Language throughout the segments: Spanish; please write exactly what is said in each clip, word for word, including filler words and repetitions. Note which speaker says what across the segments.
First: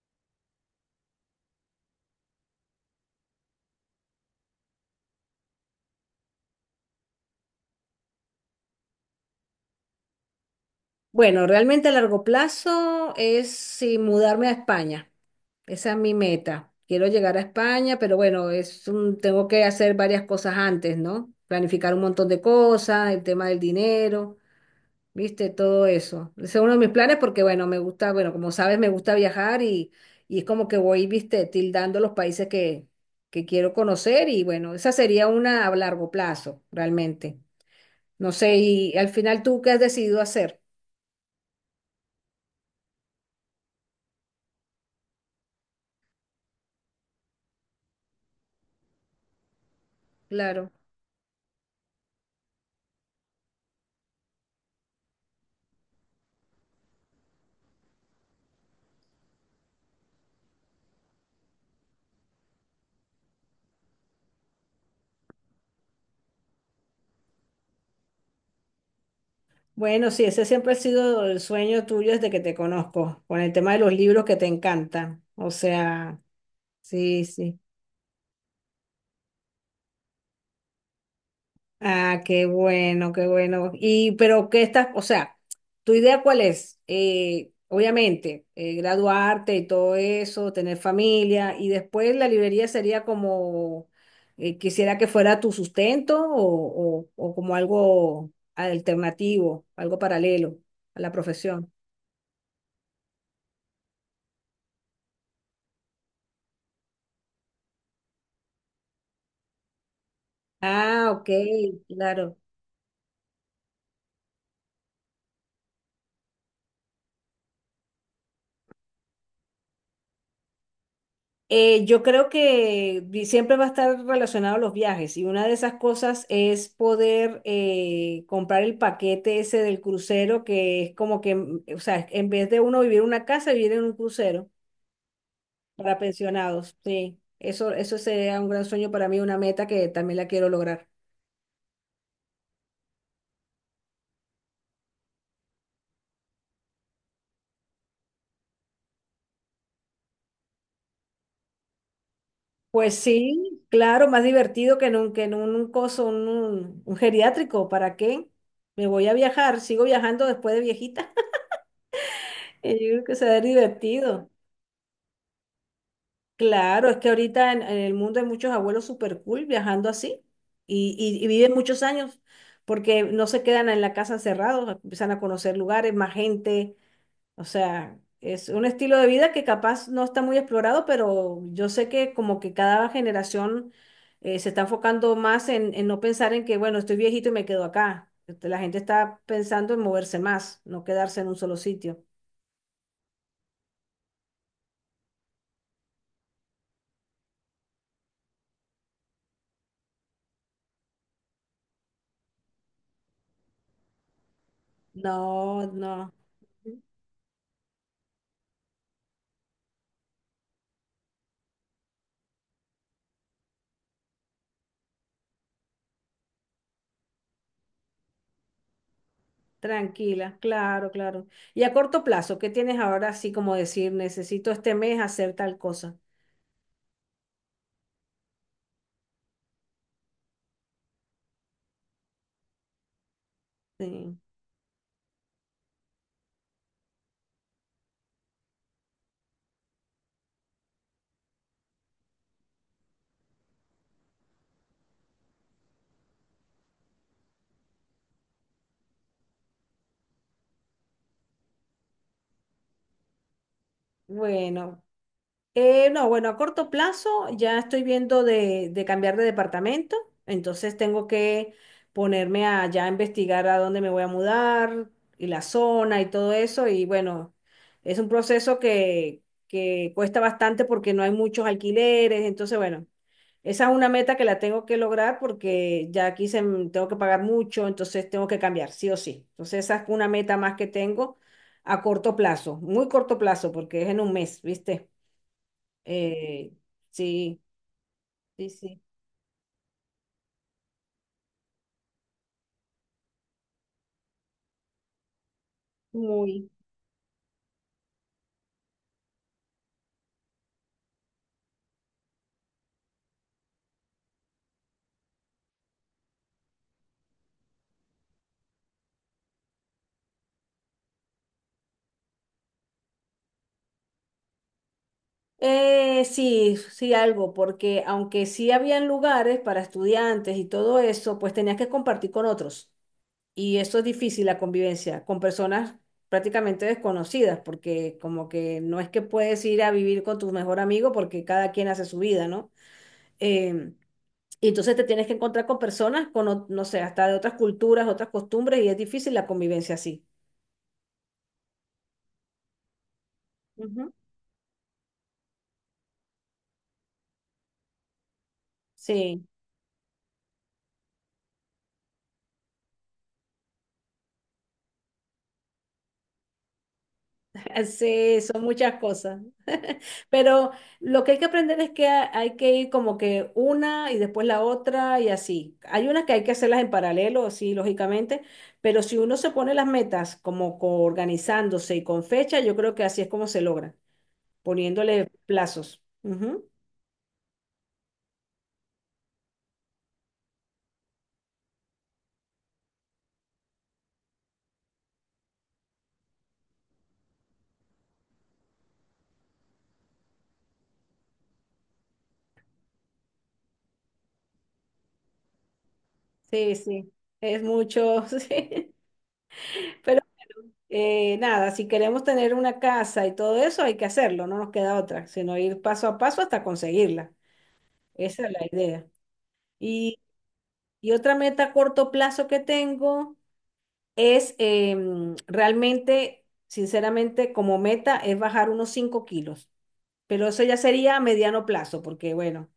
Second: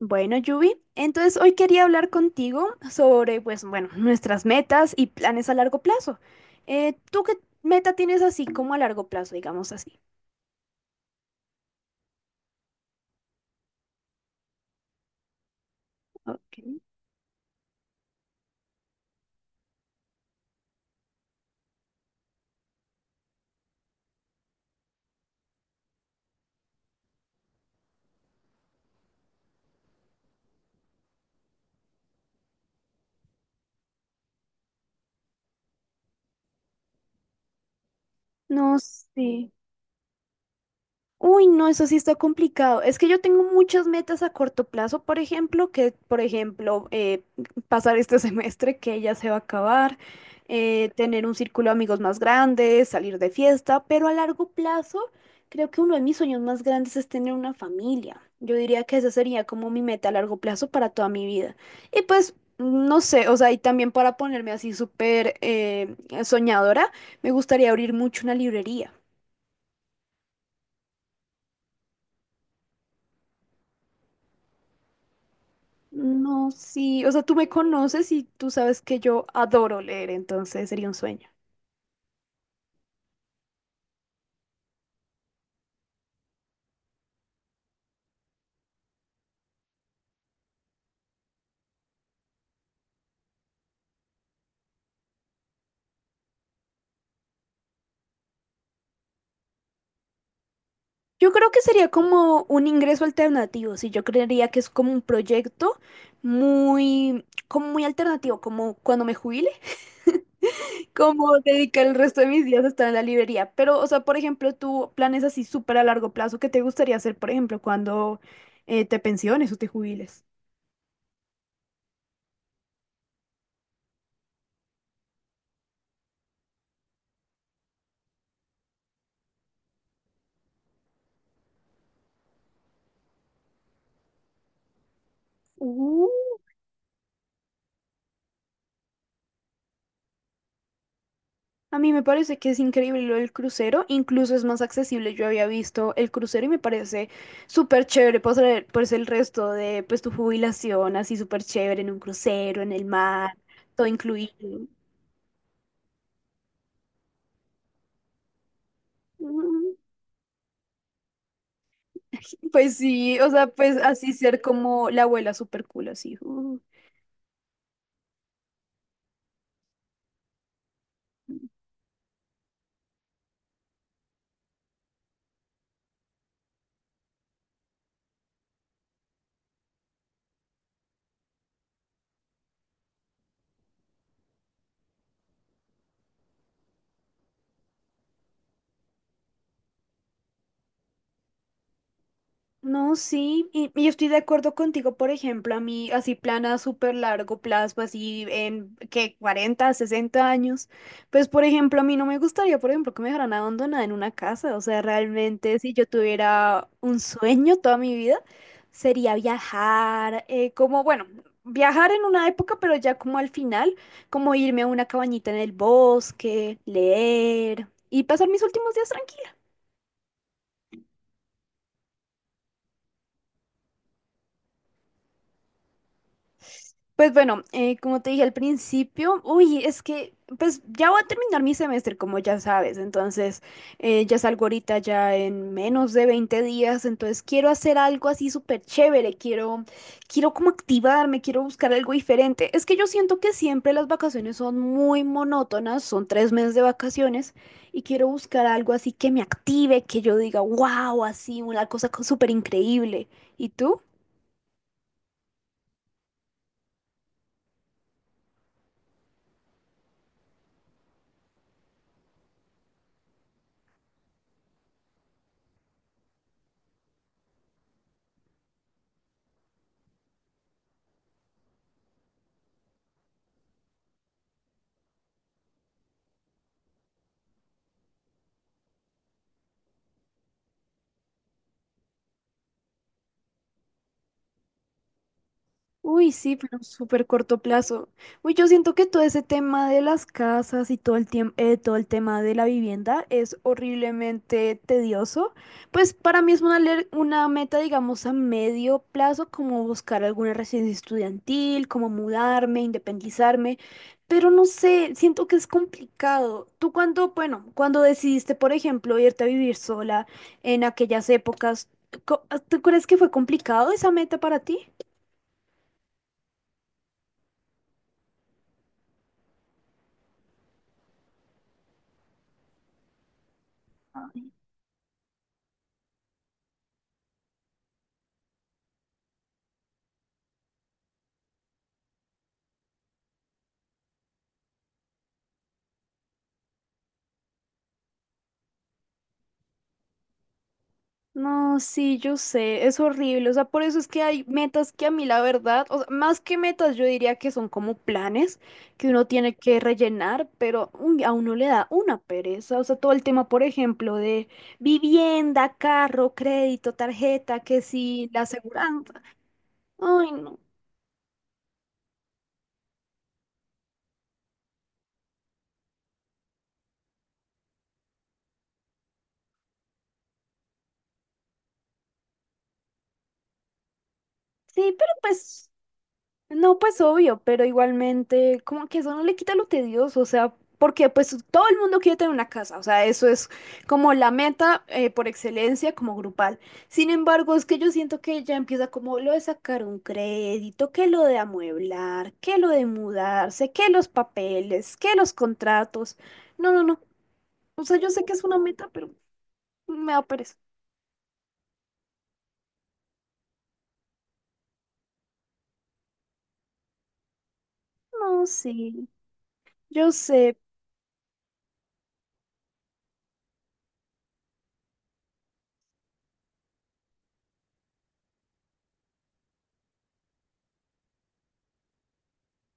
Speaker 1: Bueno, Yubi, entonces hoy quería hablar contigo sobre, pues, bueno, nuestras metas y planes a largo plazo. Eh, ¿tú qué meta tienes así como a largo plazo, digamos así?
Speaker 2: Bueno, realmente a largo plazo es sí, mudarme a España. Esa es mi meta.
Speaker 1: Ok.
Speaker 2: Quiero llegar a España, pero bueno, es un- tengo que hacer varias cosas antes, ¿no? Planificar un montón de cosas, el tema del dinero, ¿viste? Todo eso. Ese es uno de mis planes porque, bueno, me gusta, bueno, como sabes, me gusta viajar y, y es como que voy, ¿viste? Tildando los países que, que quiero conocer y, bueno, esa sería una a largo plazo, realmente. No sé,
Speaker 1: No
Speaker 2: y al final
Speaker 1: sé.
Speaker 2: tú, ¿qué has decidido hacer?
Speaker 1: Uy, no, eso sí está complicado. Es que yo tengo muchas metas a corto plazo, por ejemplo, que, por ejemplo, eh, pasar este semestre que ya se va a acabar,
Speaker 2: Claro.
Speaker 1: eh, tener un círculo de amigos más grande, salir de fiesta, pero a largo plazo creo que uno de mis sueños más grandes es tener una familia. Yo diría que esa sería como mi meta a largo plazo para toda mi vida. Y pues, no sé, o sea, y también para ponerme así súper eh, soñadora, me gustaría abrir mucho una librería.
Speaker 2: Bueno, sí, ese siempre ha sido el sueño tuyo desde que te conozco, con el tema de los libros que te encantan. O sea,
Speaker 1: No, sí, o sea,
Speaker 2: sí,
Speaker 1: tú me
Speaker 2: sí.
Speaker 1: conoces y tú sabes que yo adoro leer, entonces sería un sueño.
Speaker 2: Ah, qué bueno, qué bueno. Y, pero, ¿qué estás? O sea, ¿tu idea cuál es? Eh, obviamente, eh, graduarte y todo eso, tener familia, y después la librería sería como, eh, quisiera que fuera tu sustento o, o, o como algo alternativo, algo paralelo a la
Speaker 1: Yo creo que
Speaker 2: profesión.
Speaker 1: sería como un ingreso alternativo, sí, yo creería que es como un proyecto muy, como muy alternativo, como cuando me jubile,
Speaker 2: Ah, ok,
Speaker 1: como dedicar el resto de
Speaker 2: claro.
Speaker 1: mis días a estar en la librería. Pero, o sea, por ejemplo, tú planes así súper a largo plazo, ¿qué te gustaría hacer, por ejemplo, cuando eh, te pensiones o te jubiles?
Speaker 2: Eh, yo creo que vi- siempre va a estar relacionado a los viajes y una de esas cosas es poder eh, comprar el paquete ese del crucero que es como que, mm, o sea, en vez de uno vivir en una casa, vivir en un crucero para
Speaker 1: Uh,
Speaker 2: pensionados. Sí, eso, eso sería un gran sueño para mí, una meta que también la quiero lograr.
Speaker 1: a mí me parece que es increíble lo del crucero, incluso es más accesible. Yo había visto el crucero y me parece súper chévere pasar pues el resto de pues tu jubilación así súper chévere en un crucero, en el
Speaker 2: Pues
Speaker 1: mar,
Speaker 2: sí,
Speaker 1: todo
Speaker 2: claro, más
Speaker 1: incluido.
Speaker 2: divertido que en un, que en un coso, un, un un geriátrico. ¿Para qué? Me voy a viajar,
Speaker 1: Mm,
Speaker 2: sigo viajando después de viejita. Yo
Speaker 1: Pues
Speaker 2: creo que
Speaker 1: sí, o
Speaker 2: será
Speaker 1: sea, pues así
Speaker 2: divertido.
Speaker 1: ser como la abuela súper cool así. uh.
Speaker 2: Claro, es que ahorita en, en el mundo hay muchos abuelos super cool viajando así y, y- y viven muchos años porque no se quedan en la casa encerrados, empiezan a conocer lugares, más gente, o sea, es un estilo de vida que capaz no está muy explorado, pero yo sé que como que cada generación eh, se está enfocando más en, en no pensar en que, bueno, estoy viejito y me quedo acá. Este, la gente está pensando en moverse más, no quedarse en un solo sitio.
Speaker 1: No, sí, y, y yo estoy de acuerdo contigo, por ejemplo, a mí así plan a súper largo plazo, así en que cuarenta, sesenta años, pues por ejemplo, a mí no me gustaría, por ejemplo, que me dejaran abandonada en una casa, o sea, realmente
Speaker 2: No,
Speaker 1: si yo
Speaker 2: no.
Speaker 1: tuviera un sueño toda mi vida, sería viajar, eh, como, bueno, viajar en una época, pero ya como al final, como irme a una cabañita en el bosque, leer y pasar mis últimos días tranquila.
Speaker 2: Tranquila, claro, claro. Y a corto plazo, ¿qué tienes ahora así como decir, necesito este mes hacer tal cosa?
Speaker 1: Pues bueno, eh, como te dije al principio, uy, es que pues ya voy a terminar mi semestre, como ya sabes, entonces eh,
Speaker 2: Sí.
Speaker 1: ya salgo ahorita ya en menos de veinte días, entonces quiero hacer algo así súper chévere, quiero, quiero como activarme, quiero buscar algo diferente. Es que yo siento que siempre las vacaciones son muy monótonas, son tres meses de vacaciones y quiero buscar algo así que me active, que yo diga, wow, así, una cosa co- súper increíble. ¿Y tú?
Speaker 2: Bueno, Eh, no, bueno, a corto plazo ya estoy viendo de, de cambiar de departamento, entonces tengo que ponerme a ya investigar a dónde me voy a mudar y la zona y todo eso. Y bueno, es un proceso que, que cuesta bastante porque no hay muchos alquileres, entonces bueno, esa es una meta que la tengo que lograr porque ya aquí se, m- tengo que pagar mucho, entonces tengo que cambiar, sí o sí. Entonces esa es una meta más que tengo a corto plazo, muy corto plazo porque es en un mes, ¿viste?
Speaker 1: Uy, sí,
Speaker 2: Eh,
Speaker 1: pero súper corto
Speaker 2: sí,
Speaker 1: plazo. Uy, yo
Speaker 2: sí,
Speaker 1: siento
Speaker 2: sí,
Speaker 1: que todo ese tema de las casas y todo el tiempo, todo el tema de la vivienda es horriblemente tedioso. Pues para mí es
Speaker 2: muy.
Speaker 1: una, le- una meta, digamos, a medio plazo, como buscar alguna residencia estudiantil, como mudarme, independizarme. Pero no sé, siento que es complicado. Tú cuando, bueno, cuando decidiste, por ejemplo, irte a vivir sola en aquellas épocas, co- ¿tú crees que fue complicado esa meta para ti?
Speaker 2: Eh, sí, sí, algo, porque aunque sí habían lugares para estudiantes y todo eso, pues tenías que compartir con otros. Y eso es difícil, la convivencia, con personas prácticamente desconocidas, porque como que no es que puedes ir a vivir con tu mejor amigo porque cada quien hace su vida, ¿no? Em, y entonces te tienes que encontrar con personas, con, o- no sé, hasta de otras culturas, otras costumbres, y es difícil la convivencia así.
Speaker 1: No, sí, yo sé, es horrible, o sea, por eso es
Speaker 2: Ujú.
Speaker 1: que hay metas que a mí la verdad, o sea, más que metas yo diría que son como planes que uno
Speaker 2: Sí.
Speaker 1: tiene que rellenar, pero uy, a uno le da una pereza, o sea, todo el tema, por ejemplo, de vivienda, carro, crédito, tarjeta, que sí,
Speaker 2: Sí,
Speaker 1: la
Speaker 2: son muchas
Speaker 1: aseguranza.
Speaker 2: cosas.
Speaker 1: Ay, no.
Speaker 2: Pero lo que hay que aprender es que ha- hay que ir como que una y después la otra y así. Hay unas que hay que hacerlas en paralelo, sí, lógicamente, pero si uno se pone las metas como co- organizándose y con fecha, yo creo que así es como se logra,
Speaker 1: Sí, pero
Speaker 2: poniéndole
Speaker 1: pues,
Speaker 2: plazos. Ujú.
Speaker 1: no, pues obvio, pero igualmente, como que eso no le quita lo tedioso, o sea, porque pues todo el mundo quiere tener una casa, o sea, eso es como la meta eh, por excelencia como grupal. Sin embargo, es que yo siento que ya empieza como lo de sacar un crédito, que lo de amueblar, que lo de mudarse, que los papeles, que los contratos. No,
Speaker 2: Sí,
Speaker 1: no, no.
Speaker 2: sí, es
Speaker 1: O sea, yo sé
Speaker 2: mucho,
Speaker 1: que es una meta,
Speaker 2: sí.
Speaker 1: pero me
Speaker 2: Pero
Speaker 1: da pereza.
Speaker 2: eh, nada, si queremos tener una casa y todo eso, hay que hacerlo, no nos queda otra, sino ir paso a paso hasta conseguirla. Esa
Speaker 1: No,
Speaker 2: es la idea.
Speaker 1: sí, yo
Speaker 2: Y,
Speaker 1: sé.
Speaker 2: y otra meta a corto plazo que tengo es em, realmente, sinceramente, como meta es bajar unos cinco kilos, pero eso ya sería a mediano plazo, porque bueno,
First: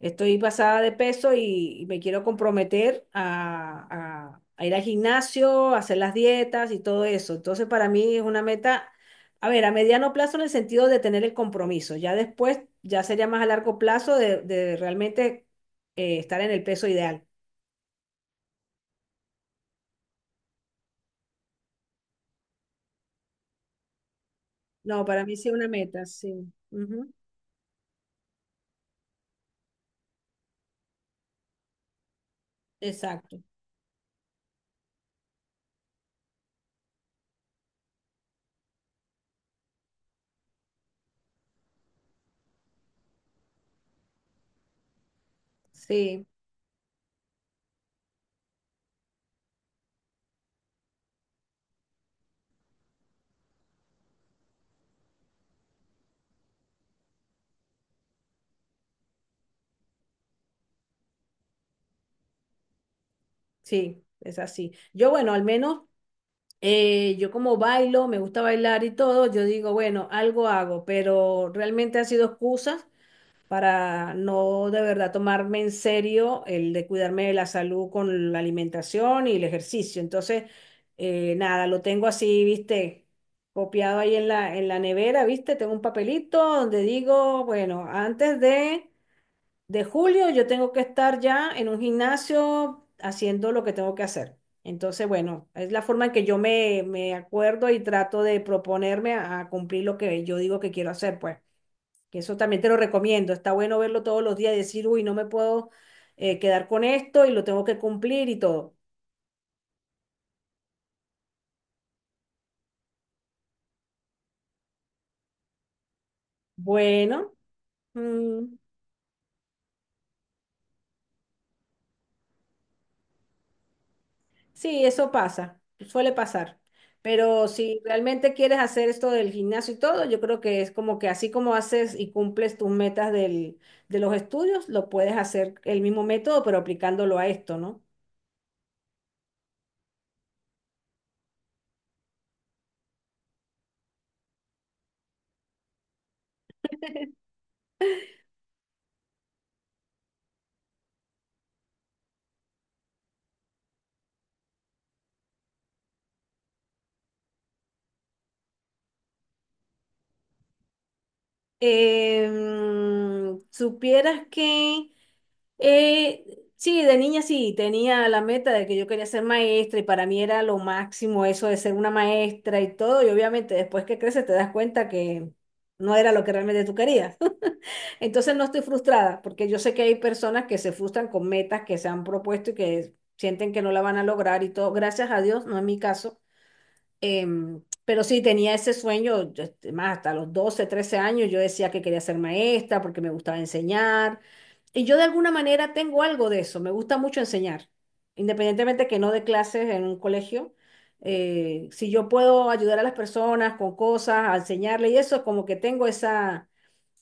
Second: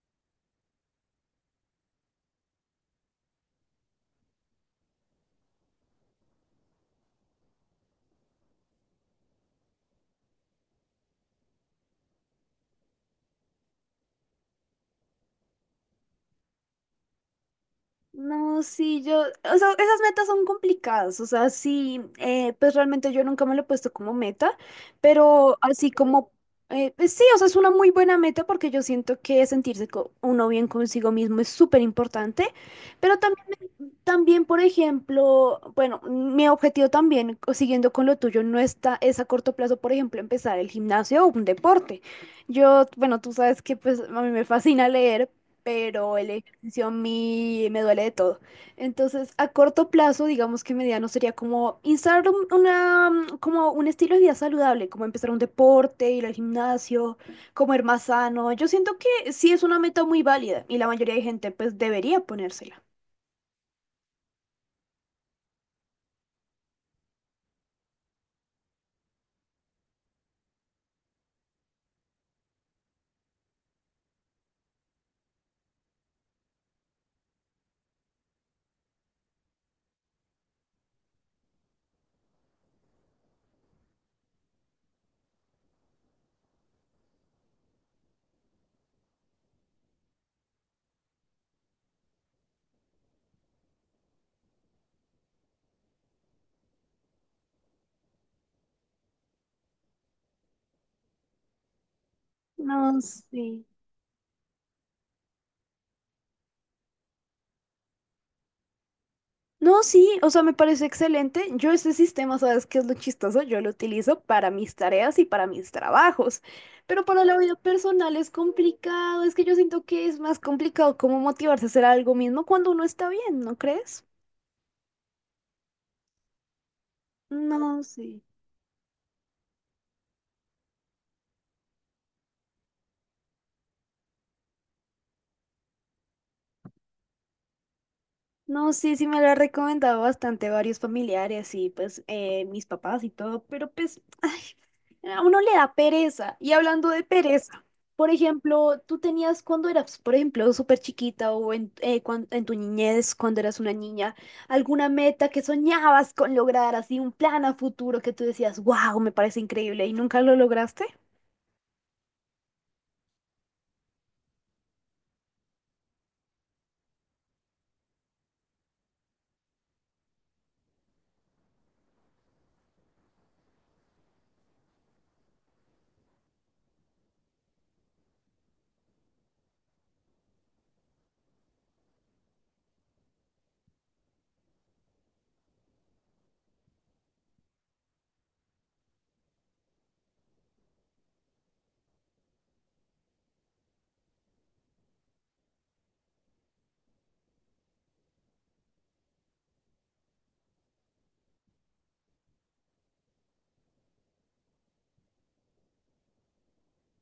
Speaker 2: estoy pasada de peso y, y me quiero comprometer a, a- a ir al gimnasio, a hacer las dietas y todo eso. Entonces, para mí es una meta, a ver, a mediano plazo en el sentido de tener el compromiso, ya después, ya sería más a largo plazo de, de realmente eh, estar en el peso ideal.
Speaker 1: No, sí, yo, o sea, esas metas son complicadas, o sea, sí, eh, pues realmente yo nunca me lo he puesto como meta,
Speaker 2: No, para mí sí es
Speaker 1: pero
Speaker 2: una
Speaker 1: así
Speaker 2: meta, sí.
Speaker 1: como, eh,
Speaker 2: Ujú,
Speaker 1: pues sí, o sea, es una muy buena meta porque yo siento que sentirse co- uno bien consigo mismo es súper importante, pero
Speaker 2: exacto.
Speaker 1: también, también, por ejemplo, bueno, mi objetivo también, co- siguiendo con lo tuyo, no está, es a corto plazo, por ejemplo, empezar el gimnasio o un deporte. Yo, bueno, tú sabes que pues a mí me fascina leer, pero
Speaker 2: Sí,
Speaker 1: el ejercicio a mí me duele de todo. Entonces, a corto plazo, digamos que mediano sería como instalar un- una, mm, como un estilo de vida saludable, como empezar un deporte, ir al gimnasio, comer más sano. Yo siento que sí es una meta muy válida y la mayoría de gente pues debería ponérsela.
Speaker 2: sí, es así. Yo, bueno, al menos eh, yo como bailo, me gusta bailar y todo, yo digo, bueno, algo hago, pero realmente han sido excusas para no de verdad tomarme en serio el de cuidarme de la salud con la alimentación y el ejercicio. Entonces, eh, nada, lo tengo así, viste, copiado ahí en la, en la nevera, ¿viste? Tengo un papelito donde digo, bueno, antes de de julio yo tengo que estar ya en un gimnasio haciendo lo que tengo que hacer. Entonces, bueno, es la forma en que yo me, me acuerdo y trato de proponerme a, a cumplir lo que yo digo que quiero hacer, pues. Que eso también te lo
Speaker 1: No
Speaker 2: recomiendo.
Speaker 1: sé.
Speaker 2: Está bueno verlo todos los días y decir, uy, no me puedo eh, quedar con esto y lo tengo que cumplir y todo.
Speaker 1: No, sí, o sea, me parece excelente. Yo ese sistema, ¿sabes qué es lo chistoso? Yo lo utilizo para mis tareas y para mis trabajos, pero para
Speaker 2: Bueno,
Speaker 1: la vida personal es
Speaker 2: mm,
Speaker 1: complicado. Es que yo siento que es más complicado como motivarse a hacer algo mismo cuando uno está bien, ¿no crees?
Speaker 2: sí, eso pasa, suele pasar. Pero si
Speaker 1: No, sí.
Speaker 2: realmente quieres hacer esto del gimnasio y todo, yo creo que es como que así como haces y cumples tus metas del, de los estudios, lo puedes hacer el mismo método, pero aplicándolo a esto, ¿no?
Speaker 1: No, sí, sí me lo ha recomendado bastante varios familiares y pues eh, mis papás y todo, pero pues ay, a uno le da pereza. Y hablando de pereza, por ejemplo, tú tenías cuando eras, por ejemplo, súper chiquita o en, eh, cuan- en tu niñez, cuando eras una niña, alguna meta que soñabas con lograr, así un plan a futuro que tú decías, wow, me parece increíble y nunca lo lograste.
Speaker 2: Em, supieras que, eh, sí, de niña sí, tenía la meta de que yo quería ser maestra y para mí era lo máximo eso de ser una maestra y todo, y obviamente después que creces te das cuenta que no era lo que realmente tú querías. Entonces no estoy frustrada, porque yo sé que hay personas que se frustran con metas que se han propuesto y que sienten que no la van a lograr y todo. Gracias a Dios, no es mi caso. Em, pero sí, tenía ese sueño, yo, este, más hasta los doce trece años, yo decía que quería ser maestra porque me gustaba enseñar. Y yo de alguna manera tengo algo de eso, me gusta mucho enseñar, independientemente que no dé clases en un colegio. eh, si yo puedo ayudar a las personas con cosas, a enseñarle y eso, como que tengo esa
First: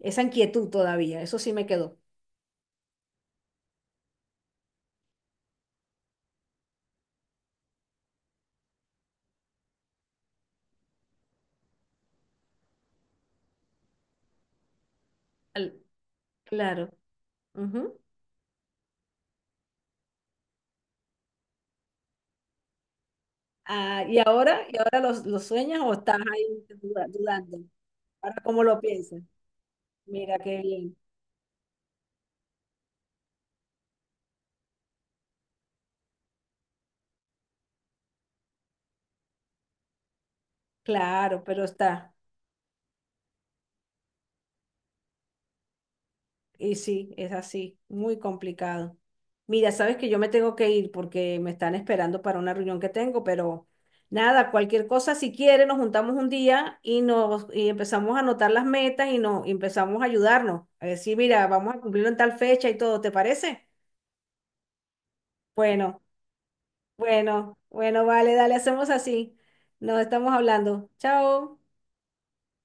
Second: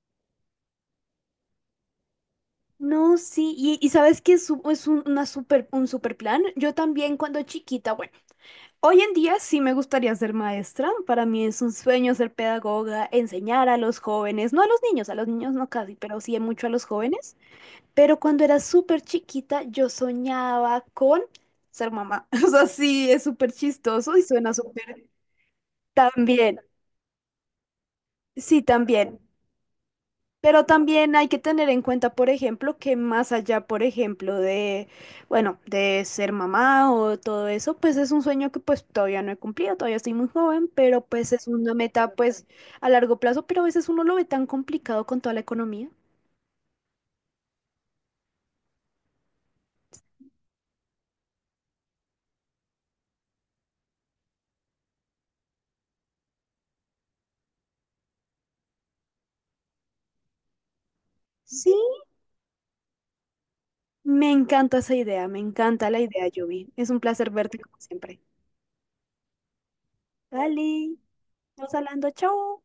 Speaker 2: esa inquietud todavía, eso sí me quedó.
Speaker 1: No, sí, y, y sabes que es, un- es un- una super, un super plan. Yo también cuando chiquita, bueno. Hoy en día sí me gustaría ser maestra. Para mí es un sueño ser pedagoga, enseñar a los jóvenes, no a los niños, a los niños no
Speaker 2: Al-
Speaker 1: casi, pero sí mucho a los
Speaker 2: Claro.
Speaker 1: jóvenes.
Speaker 2: Ujú.
Speaker 1: Pero cuando era súper chiquita yo soñaba con ser mamá. O sea, sí, es súper
Speaker 2: Ah,
Speaker 1: chistoso
Speaker 2: ¿y
Speaker 1: y suena
Speaker 2: ahora, y ahora
Speaker 1: súper.
Speaker 2: los los sueñas o estás ahí
Speaker 1: También,
Speaker 2: duda- dudando? Ahora,
Speaker 1: sí,
Speaker 2: ¿cómo lo
Speaker 1: también.
Speaker 2: piensas? Mira, qué
Speaker 1: Pero
Speaker 2: bien.
Speaker 1: también hay que tener en cuenta, por ejemplo, que más allá, por ejemplo, de, bueno, de ser mamá o todo eso, pues es un sueño que pues todavía no he cumplido, todavía estoy muy joven, pero pues
Speaker 2: Claro,
Speaker 1: es
Speaker 2: pero
Speaker 1: una
Speaker 2: está.
Speaker 1: meta pues a largo plazo, pero a veces uno lo ve tan complicado con toda la economía.
Speaker 2: Y sí, es así, muy complicado. Mira, sabes que yo me tengo que ir porque me están esperando para una reunión que tengo, pero nada, cualquier cosa, si quiere nos juntamos un día y nos y empezamos a anotar las metas y nos y empezamos a ayudarnos. A decir, mira, vamos
Speaker 1: Sí,
Speaker 2: a cumplirlo en tal fecha y todo, ¿te parece?
Speaker 1: me encanta esa idea, me encanta
Speaker 2: Bueno,
Speaker 1: la idea, Yubi. Es un placer
Speaker 2: bueno,
Speaker 1: verte como
Speaker 2: bueno,
Speaker 1: siempre.
Speaker 2: vale, dale, hacemos así. Nos estamos hablando.
Speaker 1: Dale,
Speaker 2: Chao.
Speaker 1: nos hablando, chao.